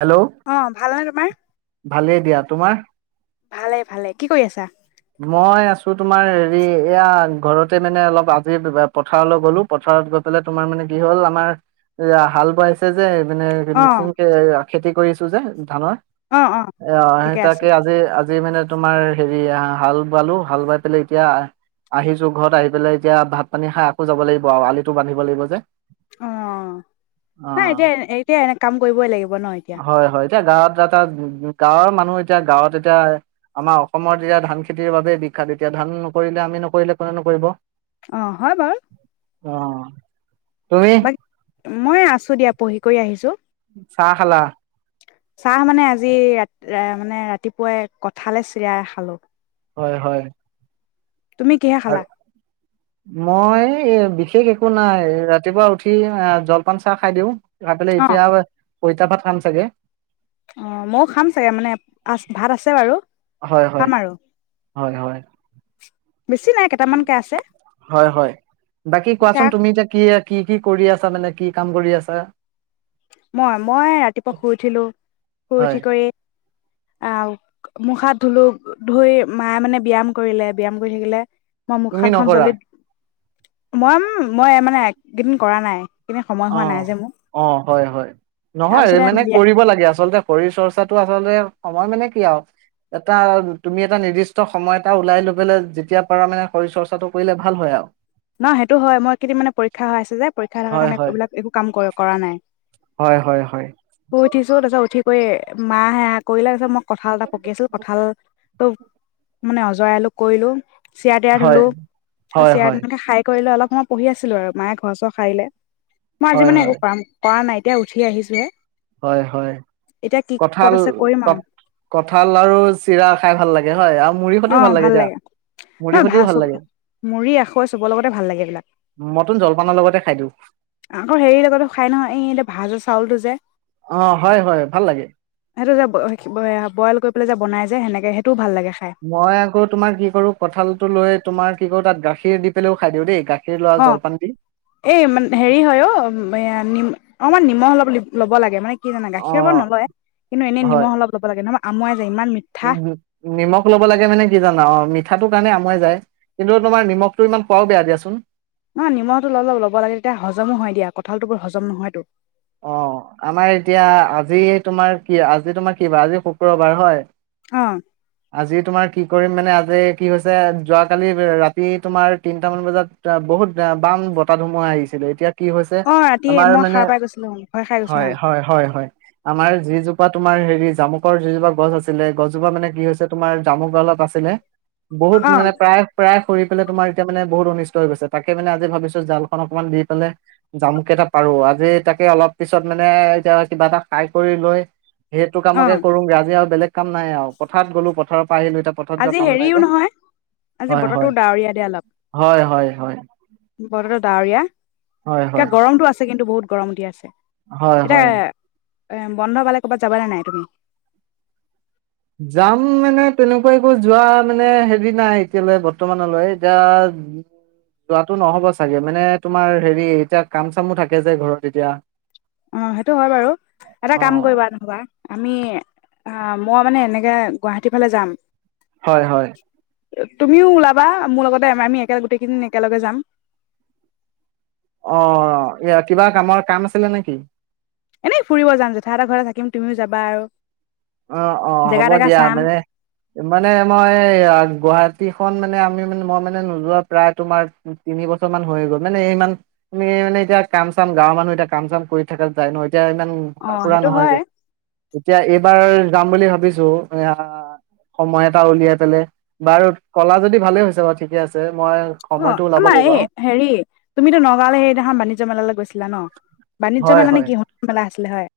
Hello অ' ভাল নে তোমাৰ। ভালেই দিয়া তোমাৰ। ভালে-ভালে কি কৰি আছা? টো তোমাৰ হেৰি এয়া ঘৰত তে মানে অলপ আজি পথাৰলৈ গ'লো পথাৰত গৈ পেলাই তোমাৰ মানে কি হ'ল আমাৰ হাল বোৱাইছে। ছে যে মানে অ মিচিংকে খেতি কৰিছো যে ধানৰ। অ অ এ সেই ঠিকে আছে তাকে আজি-আজি। যি মানে তোমাৰ হেৰি হাল বোৱালো হাল বোৱাই পেলাই এতিয়া আহিছো ঘৰত আহি পেলাই এতিয়া ভাত পানী খাই আকৌ যাব লাগিব আৰু আলিটো বান্ধিব লাগিব যে। অ' নাই এতিয়া-এতিয়া এনে কাম কৰিবই লাগিব। ন এতিয়া হয়-হয়। এতিয়া গাঁৱত এটা উ গাঁৱৰ মানুহ এতিয়া গাঁৱত এতিয়া আমাৰ অসমত এতিয়া ধান খেতিৰ বাবোবেই বিখ্যাত, এতিয়া ধান নকৰিলে আমি নকৰিলে কোনে নকৰিব। অ হয় বাৰু অ', তুমি বাকী মই আছো দিয়া পঢ়ি কৰি আহিছো। চাহ খালা? চাহ মানে আজি ৰা মানে ৰাতিপুৱাই কঠালে চিৰাই খালো। হয়-হয়। তুমি কিহে খালা? মই বিশেষ একো নাই ৰাতিপুৱা উঠি অহ জলপান চাহ খাই দিওঁ। খাই পেলায় অ এতিয়া। পইতা ভাত খাম চাগে। অ', ময়ো খাম চাগে মানে আ ভাত আছে বাৰু হয় হয় খাম আৰু। হয় হয় বেছি নাই কেইটামানকে আছে হয় হয়, বাকী এতিয়া কোৱাচোন তুমি এতিয়া কি কি কি কৰি আছ ছা মানে কি কাম কৰি আছা? মই মই ৰাতিপুৱা শুই উঠিলো, শুই হয় উঠি কৰি আহ মুখাত ধুলো, ধুই মায়ে মানে ব্যায়াম কৰিলে ব্যায়াম কৰি থাকিলে মই তুমি মুখাৰখন নকৰা জলি মইম মই মানে কেইদিন কৰা নাই। কিনে সময় অ হোৱা নাই যে মোৰ। অ হয় হয়, নহয় তাৰপিছতে মানে কৰিব লাগে আচলতে শৰীৰ চৰ্চাটো আচলতে সময় মানে কি আৰু, এটা তুমি এটা নিৰ্দিষ্ট সময় এটা উওলাই লবলে যেতিয়া পাৰা মানে শৰীৰ চৰ্চাটো কৰিলে ভাল হয় আৰু। ন সেইটো হয়, মই একেদিন মানে পৰীক্ষা হৈ আছে যে পৰীক্ষা থকাৰ হয় কাৰণে হয় এইবিলাক একো কাম কৰা নাই। হয় হয় হয় শুই উঠিছোঁ তাছৰ উঠি কৈ মা হে কৰিলে পিছত মোক কঁঠাল এটা পকি আছিল কঁঠাল। ত মানে অজৰালোক কৰিলো। ছিয়া দিয়া ধুলো হয় হয় ছিয়া হয় দিল খাই কৰিলে অলপ সময় পঢ়ি আছিলো আৰু মায়ে ঘৰ চৰ খাৰিলে। মই আজি হয় মানে হয় একো কৰাম কৰা নাই। এতিয়া উঠি আহিছোঁহে। হয় হয়, কঠাল আছে কৰিম আৰু কঠাল আৰু চিৰা খাই ভাল লাগে হয়, আৰু মুড়ি সতিও অ', ভাল দিয়া লাগে, মুড়ি নহ সতিও ভাল চব, লাগে মুৰী আখৈ চবৰ লগতে ভাল লাগে এইবিলাক। মটন জলপানৰ লগতে খাই দিওঁ আকৌ হেৰিৰ লগতো খাই নহয় এই এতিয়া ভাজ চাউল যে। অ হয় হয় ভাল লাগে সেইটো যে বৈ-বৈয়া-বইল কৰি পেলাই যে বনাই য যে সেনেকে সেইটোও ভাল লাগে খাই। মই আকৌ তোমাৰ কি কৰো কঁঠালটো লৈ তোমাৰ কি কৰো তাত গাখীৰ দি পেলও খাই দিওঁ দেই, গাখীৰ লোৱা অ', জলপান দি এই ম হেৰি হয় অ' এ নি অমান নিমখ অলপ ল'ব লাগে মানে কি জানা অ গাখীৰৰ বাৰ নলয়, কিন্তু এনে নিমখ অলপ লব লাগে নহয় আমুৱাই যায় ইমান উ মিঠা নিমখ লব লাগে মানে কি জানা অ', মিঠাটোৰ কাৰণে সোমাই যায়, কিন্তু তোমাৰ, নিমখটো ইমান খোৱাও বেয়া দিয়া চোন। নহয়, নিমখটো অলপ ল'ব, লাগে তেতিয়া হজমো হয়, দিয়া কঁঠালটো বৰ, হজম নহয়তো। অ, আমাৰ এতিয়া আজি, তোমাৰ কি আজি, তোমাৰ কি বাৰ, আজি শুক্ৰবাৰ হয়। অ', আজি তোমাৰ, কি কৰিম মানে, আজি কি হৈছে, যোৱা কালি ৰাতি, তোমাৰ তিনটা মান বজাত, বহুত বাম বতাহ, ধুমুহা আহিছিলে। এতিয়া কি হৈছে অ', ৰাতিয়ে, আমাৰ মই মানে সাৰ পাই গৈছিলো। হয়, হয়, হয়, হয় আমাৰ যিজোপাত তোমাৰ হেৰি জামুকৰ, যিজোপা গছ আছিলে, গছজোপা মানে কি হৈছে, তোমাৰ জামুক দালত আছিলে বহুত অ', মানে, প্ৰায়, প্ৰায় কৰি পেলাই তোমাৰ, এতিয়া মানে বহুত অনিষ্ট হৈ গৈছে, তাক মানে আজি ভাবিছো জালখন, অকনমান দি পেলাই, জামুকেইটা পাৰো আজি, তাকে অলপ পিছত, মানে কিবা এটা, খাই কৰি লৈ সেইটো কামকে অ', কৰো গে, আজি আৰু বেলেগ কাম নাই আৰু, পথাৰত গ'লো, পথাৰত পাৰিলো এতিয়া, পথাৰত যোৱা আজি কাম নাই, হেৰিও যে নহয় আজি বতৰটো ডাৱৰীয়া দিয়া অলপ বতৰটো ডাৱৰীয়া। হয় হয় এতিয়া গৰমতটো, আছে কিন্তু বহুত। গৰম দিয়া আছে। হয়, এতিয়া হয়। এ, বন্ধ পালে, কবাত যাবা নে নাই তুমি? যাম মানে, তেনেকুৱা একো যোৱা, মানে হেৰি নাই, এতিয়ালে বৰ্তমানলৈ, এতিয়া যোৱাাতটো নহব চাগে, মানে তোমাৰ হেৰি এতিয়া কাম চামো থাকে, যে ঘৰত এতিয়া অ', সেইটো হয় বাৰু, এটা কাম অ' কৰিবা নহবা আমি অ', মই মানে এনেকে, গুৱাহাটীৰ ফালে যাম। হয়, হয়। তুমিও ওলাবা, মোৰ লগতে, আমি একেলগে গোটেই কেইজনী, একেলগে যাম। অ', এয়া কিবা কামৰ, কাম আছিলে নেকি? এনেই ফুৰিব যাম, জেঠাহতৰ, ঘৰতে থাকিম তুমিও যাবা আৰু। অ', অ', জেগা হ'ব তেগা দিয়া, চাম মানে, মানে মই গুৱাহাটী খন মানে, আমি মানে, মই মানে নোযোৱা, প্ৰায় তোমাৰ তিনি বছৰ মান হৈ গ'ল, মানে ইমান, তমি মানে, এতিয়া কাম, চাম গাঁৱৰ মানুহ এতিয়া কাম, চাম কৰি থাকা যায় ন। এতিয়া, ইমান অ ঘুৰা, ফুৰা সেইটো নহয় হয় যে, এতিয়া এই যাম বুলি ভাবিছো, এ, সময় এটা উলিয়াই, পেলাই বাৰু, কলা যদি ভালে হৈছে, বাৰু ঠিকে আছে। মই অ', সময়টো ওলাব আমাৰ লাগিব এই, আৰু হেৰি তুমিতো নগাঁৱলৈ, সেইদিখখন বাণিজ্যয় মেলালৈ, গৈছিলা ন। বাণিজ্য হয় মেলা, হয় নেকি সণ মেলা, আছিলে হয়।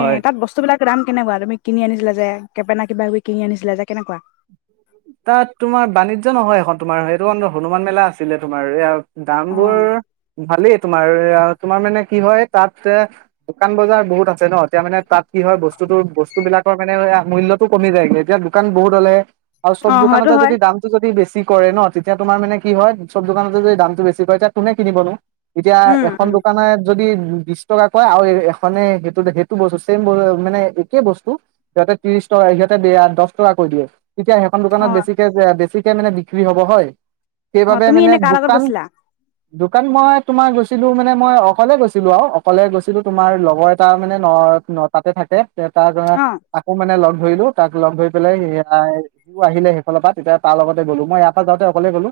এ, তাত বস্তু বিলাক আক দম কেনেকুৱা, তুমি কিনি আনিছিলা যে, কেপা, না কিবা, কিবি কিনি আনিছিলা যে, কেনেকুৱা তাত তোমাৰ বাণিজ্য নহয়, এখন তোমাৰ, সেইটো হনুমান মেলা আছিলে, তোমাৰ এয়া দাম বোৰ, অ', ভালেই। তোমাৰ তোমাৰ মানে কি হয় তাত দোকান বজাৰ বহুত আছে ন' এতিয়া মানে তাত কি হয় বস্তুতো বস্তু বিলাকৰ মানে মূল্যটো কমি যায় কি এতিয়া দোকান বহুত হ'লে আৰু সব অ', হয়তো দোকানত হয় যদি দামটো যদি বে কৰে ন' তেতিয়া তোমাৰ মানে কি হয় চব দোকানতে যদি দামটো বেছি হয় তেতিয়া কোনে কিনিবনো। এতিয়া উম, এখন উম, দোকানে যদি উ, বিশ টকা কয় আৰু এনে সেইটো সেইটো বস্তু চছেম মানে একে বস্তু সিহঁতে ত্ৰিশ টকা সিহঁতে দশ টকা কৈ দে তেতিয়া সিহ দোকানত অ', বেছিকে বেছি তেয়া মানে বিক্ৰী হ'ব হয়। অ', সেইবাবে তুমি মানে এনে কাৰ লগত দোকান গৈছিলা? দোকান মই তোমাৰ গৈছিলো মানে মই অকলে গৈছিলো আৰু অকলে গৈছিলো তোমাৰ লগৰ এটা মানে ন' ন' তাতে থাকে। তাৰ ধৰা অ', আকৌ মানে লগ ধৰিলো তাক লগ ধই পেলাই সেয়াই সও আহিলে সেইফালৰ পৰা তেতিয়া তাৰ লগতে গ'লো মই ইয়াৰ পৰা যাওঁতে অকলে গ'লো।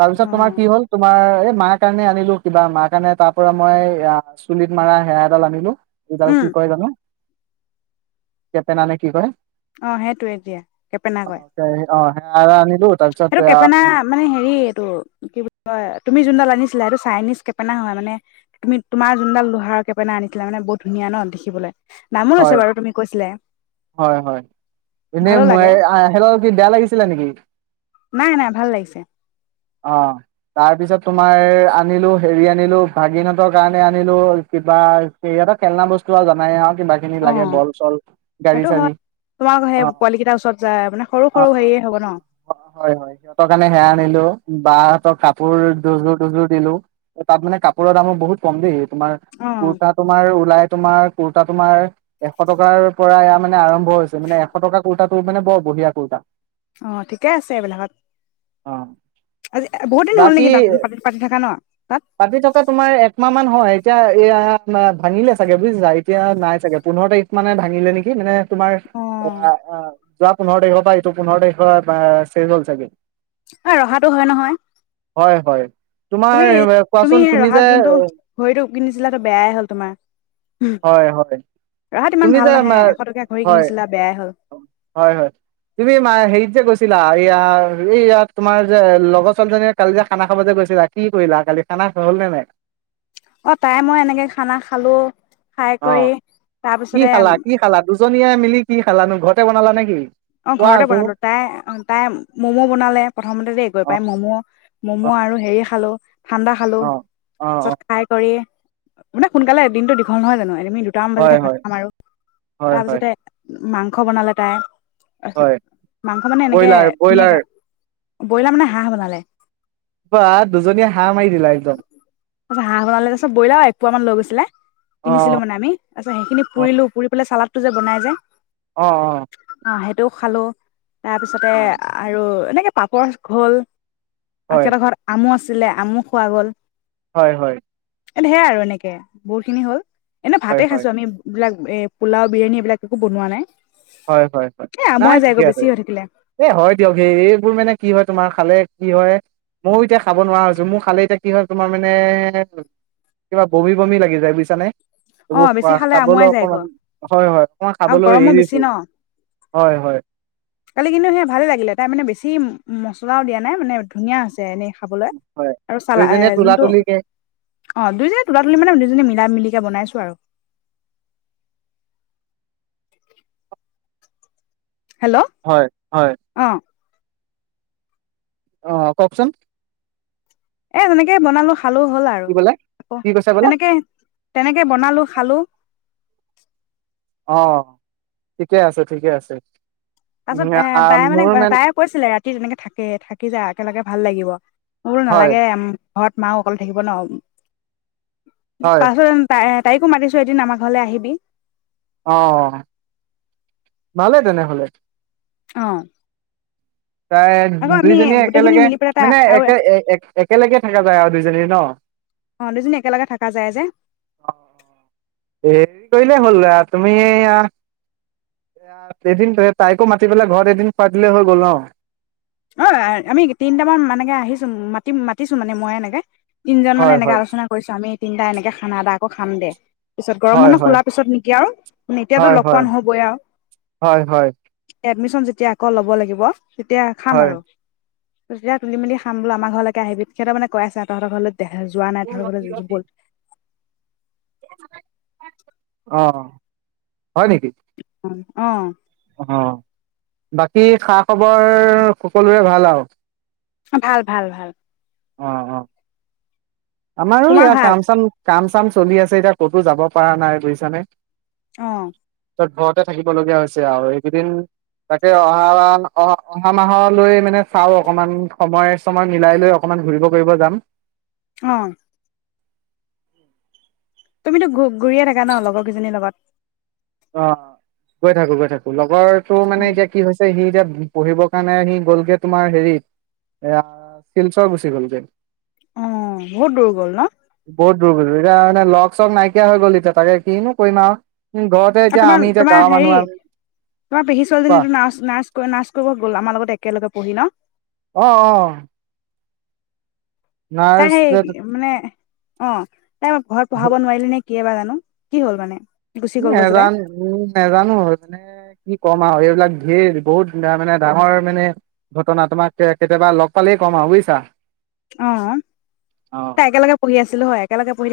তাৰপিছত তোমাৰ অ', কি হ'ল তোমাৰ মাৰ কাৰণে আনিলো কিবা মাৰ কাৰণে তাৰ পৰা মই অ', চুলিত মৰা সেয়া এডাল আনিলো। এডাল উম, কি কয় জানো। কেপে নানে কি কৰে? অ', সেইটোৱে এতিয়া। কেপেনে কয়। অ', সে আৰু আনিলো। তাৰপিছত এইটো কেপেনা মানে হেৰি এইটো কি বুলি কয় তুমি যোনডাল আনিছিলা এইটো চাইনিজ কেপেনা হয় মানে তুমি তোমাৰ যোনডাল লোহাৰৰ কেপেনা আনিছিলে মানে বহুত ধুনীয়া ন' দেখিবলৈ। দামো লৈছে হয়, বাৰু তুমি কৈছিলে হয়, হয় এনেই ভালো লাগে মই অ', কি বেয়া লাগিছিলা নেকি? নাই, নাই ভাল লাগিছে। অ', তাৰ পিছত তোমাৰ আনিলো হেৰি আনিলো ভাগিনহঁতৰ কাৰণে আনিলো কিবা সিহঁতৰ খেলনা বস্তু আৰু জানাই আৰু খেনে লাগে অ', বল চল গাড়ী সেইটো চাৰী হয় তোমালোকৰ সেই অ', পোৱালি কেইটাৰ ওচৰত যায় মানে সৰু সৰু অ', হেৰিয়ে হ'ব ন হয়, হয় সিহঁতৰ কাৰণে সেয়া আনিলো। বাহহঁতৰ কাপোৰ দুযোৰ দুযোৰ দিলো তাত মানে কাপোৰৰ দামো বহুত কম দেই। তোমাৰ অ', কুৰ্তা তোমাৰ ওলাই তোমাৰ কুৰ্তা তোমাৰ এশ টকাৰ পৰা এয়া মানে আৰম্ভ হৈছে মানে এশ টকা কুৰ্তাত মানে বৰ বঢ়িয়া কুৰ্তা। অ', ঠিকে আছে এইবিলাকত অ আজি বহুত দিন হ'ল নেকি তাত বাকী পাতি থকা ন' তাত পাতি থকা তোমাৰ একমাহ মান হয় এতিয়া এয়া ভাঙিলে চাগে বুজিছা এতিয়া নাই চাগে। পোন্ধৰ তাৰখ মানে ভাঙিলে নেকি মানে তোমাৰ অ'। যোৱা পোন্ধৰ তাৰিখৰ পৰা এইটো পোন্ধৰ তাৰিখৰ চেজ হ'ল চাগে অ ৰহাটো হয় নহয়। হয় হয়। তোমাৰ তুমি, তুমি কোৱাচোন যে ৰহাত যোনটো ঘৰিটো কিনিছিলা বেয়াই হ'ল তোমাৰ, হ'ম হয় হয় তুমি যে, হয়, কিনিছিলা বেয়াই হ'ল হয়-হয়, তুমি মা হেৰি যে গৈছিলা, এইয়া এই ইয়াত তোমাৰ যে লগৰ ছোৱালীজনীয়ে কালি যে খানা খাব যে গৈছিলা। কি কৰিলা কালি, খানা খাবা হ'ল নে নাই? অ' তাই মই এনেকে খানা খালো, খাই অ কৰি কি তাৰপিছতে খালা, কি খালা? দুজন নিয় মিলি কি খালানো? ঘৰতে বনালা নে কি? অ ঘৰতে বনালো। তাই অ' তাই ম'ম' বনালে, প্ৰথমতে দ গৈ অ পাই, ম'ম', অ ম'ম' আৰু হেৰি খালো ঠাণ্ডা খালো, অ অ অ তাৰ পিছত খাই কৰি মানে সোনকালে, এদিনতো দীঘল নহয় জানো আমি দুটামান বাজিতে হয় ভাত হয় খাম আৰু, হয় তাৰ হয় পাছতে, মাংস খ বনালটাই। হয় মাংস মানে এনেকে, ব্ৰইলাৰ ব্ৰইলাৰ ধুনীয়াকে ব্ৰইলাৰ মানে হাঁহ বনালে। বা দুজনীয়ে হাঁহ মাৰি দিলা একদম তাৰছ হাঁহ বনালে ত পছত, বইলা আৰু একোুৱ মান লৈ গৈছিলে অ কিনিছিলো মানে আমি, তাচত সেইখিনিুৰিো পুৰিলো, পুৰি পেলাই চালাত টো যে বনাই যায় অঁ-অঁ। অঁ সেইটোও খালো। তাৰপিছতে আৰু এনে পাপৰ ঘল আও হয় হেতৰ ঘৰত আমো আছ ছিলে, আমু খোৱা গ'ল। হয়-হয়। ধেয়া আৰু এনেকে, বহুত খিনি হ'ল এনে হয় ভাতে হয় খাইছো, আমি বিলাক এই পোলাও বিৰিয়ানী এইবিলাক একো বনোৱা নাই হয়-হয়-হয়, এ নাই আমুৱাই ঠিকে যায়গৈ বেছি আছে, হৈ থাকিলে এ' হয় দিয়ক, সে এইবোৰ মানে কি হয় তোমাৰ খালে কি হয়, মো এতিয়া খাব নোৱাৰা হৈছো, মোৰ খালে এতিয়া কি হয় তোমাৰ মানে, কিবা বমি বমি লাগি যায়, বুজিছানে। অ এইবোৰ খ বেছি খালে খাবলৈ আমুৱাই অকমান, যায়গৈ হয়-হয়, অকমান আৰু খাবলৈ গৰমো এৰি দিছো। [inaudible] হয় হয় কালি কিন্তু সেয়া ভালে লাগিলে, তাই মানে বেছি উ মছলাও দিয়া নাই, মানে ধুনীয়া হৈছে, এনেই খাবলৈ হয় আৰু চালা এ দুইজনীয়ে তোলা যোনটো তুলিকে অ' দুইজনে তোলা তুলি মানে দুইজন মিলা মিলে বনাইছু। [unintelligible] হেল্ল' হয় হয়। অ অ' কওকচোন। এ সেনেকে বনালো। খালো হ'ল আৰু কি বোলে আকৌ কি কৈছে বোলে তেনেকে তেনেকে বনালো খালো। অ' ঠিকে আছে ঠিকে আছে। পিছত উম, এ আহ, তাইে মানে মোৰ তাইে কৈছিলে ৰাত [unintelligible] থাকে থাকি যায় একেলগে ভাল লাগিব। ল হয় নালাগেম। ঘৰত মা অকল থাকিব ন। হয় পাছত ত [unintelligible] তাইকো মাতিছো এদিন আমাৰ ঘৰলৈ আহিবি। অ' ভালেই তেনেহলে। অ'। তাই আকৌ আমি দুইজনীয়ে গোটেইখিনি একেলগে মিলি পেলাই তাই মানে আৰু একে এক একে একেলগে থকা যায় আৰু দুইজনী ন অ দুইজনী একেলগে থাকা যায় যে অ', অ'। হেৰি কৰিলেই হ'ল তুমি এয়া এদিন তাইকো মাতি পেলাই ঘৰত এদিন খুৱাই দিলে হৈ গ'ল ন। অ' আমি তিনিটামান মানকে আহিছো মাতি মাতিছো মানে মই এনেকে। তিনজন মানে হয় এনেকে হয় আলোচনা কৰিছো আমি তিনিটা এনেকে খানা এটা আকো খাম দে। পিছত গৰম হয় মানহ হয় খোলা পিছত নেকি আৰু মে এতিয়াতো হয় লগ পোৱা হয় নহবই আৰু হয় হয় [unintelligible] মিছন যেতিয়া আকৌ ল'ব লাগিব তেতিয়া। খাম হয় আৰু। তেতিয়া তুলি মিলি খাম বুলো আমৰ ঘৰলৈকে আহিবি সিহঁতৰ মানে কৰা আছে তহঁতৰ ঘৰলৈ দেহ যোৱা নাই তহঁতৰ ঘৰলৈ [unintelligible] অ' হয় নেকি? [unintelligible] অ'। হ বাকী খা খবৰ সকলোৰে ভাল আৰু। ভাল ভাল ভাল। অ', অ'। আমাৰো তোমাৰ ইয়াৰ ভাল কাম চাম কাম চাম চলি আছে এতিয়া ক'তো যাব পাৰা নাই বুজিছানে। অ'। [unintelligible] ঘৰতে থাকিব লগীয়া হৈছে আৰু এইকেইদিন তাকে অহা অ' অহা মাহলৈ মানে চাও অকমান সময় চময় মিলাই লৈ অকনমান ঘুৰিব কৰিব যাম। অ'। [inaudible] তুমিতো ঘু ঘূৰিয়ে থাকা ন লগৰকেইজনীৰ লগত। অ' গৈ থাকো গৈ থাকো। উ লগৰ তো অ মানে এতিয়া কি হৈছে সি এতিয়া পঢ়িবৰ কাৰণে আহি গ'লগে তোমাৰ হেৰিত এ শিলচৰ গুচি গ'লগৈ অ বহত দূৰ গ'ল ন বহুত দূৰ এতিয়া মানে লগ চ নাইকিয়া হৈ গ'ল এতিয়া তাকে কিনো কৰিম আৰু ঘৰতে আৰু এতিয়া তোমাৰ আমি এতিয়া তোমাৰ গাঁৱৰ মানুহ হেৰি আমি তোমাৰ পেহী কোৱা ছোৱালীজনী নাৰছ নাৰছ নাৰছ কৰিব গ'ল আমাৰ লগত একেলগে পঢ়ি ন আহ অ তাহেই নাৰ্ছ মানে অ তাই ঘৰত পঢ়াব নোৱাৰিল নে কি বাাৰ জানো কি হ'ল মানে গুচি গ'ল গৈ যে তাই নজানো উম নজানো হয় মানে কি কম আৰু বিলাক ধেৰ বহুত মানে ডাঙৰ মানে ঘটনা তোমাক কেতিয়াবা লগ পালেই কম আৰু বুজিছা অ অ'। তাই একেলগে পঢ়ি আছিলো হয় একেলগে পঢ়ি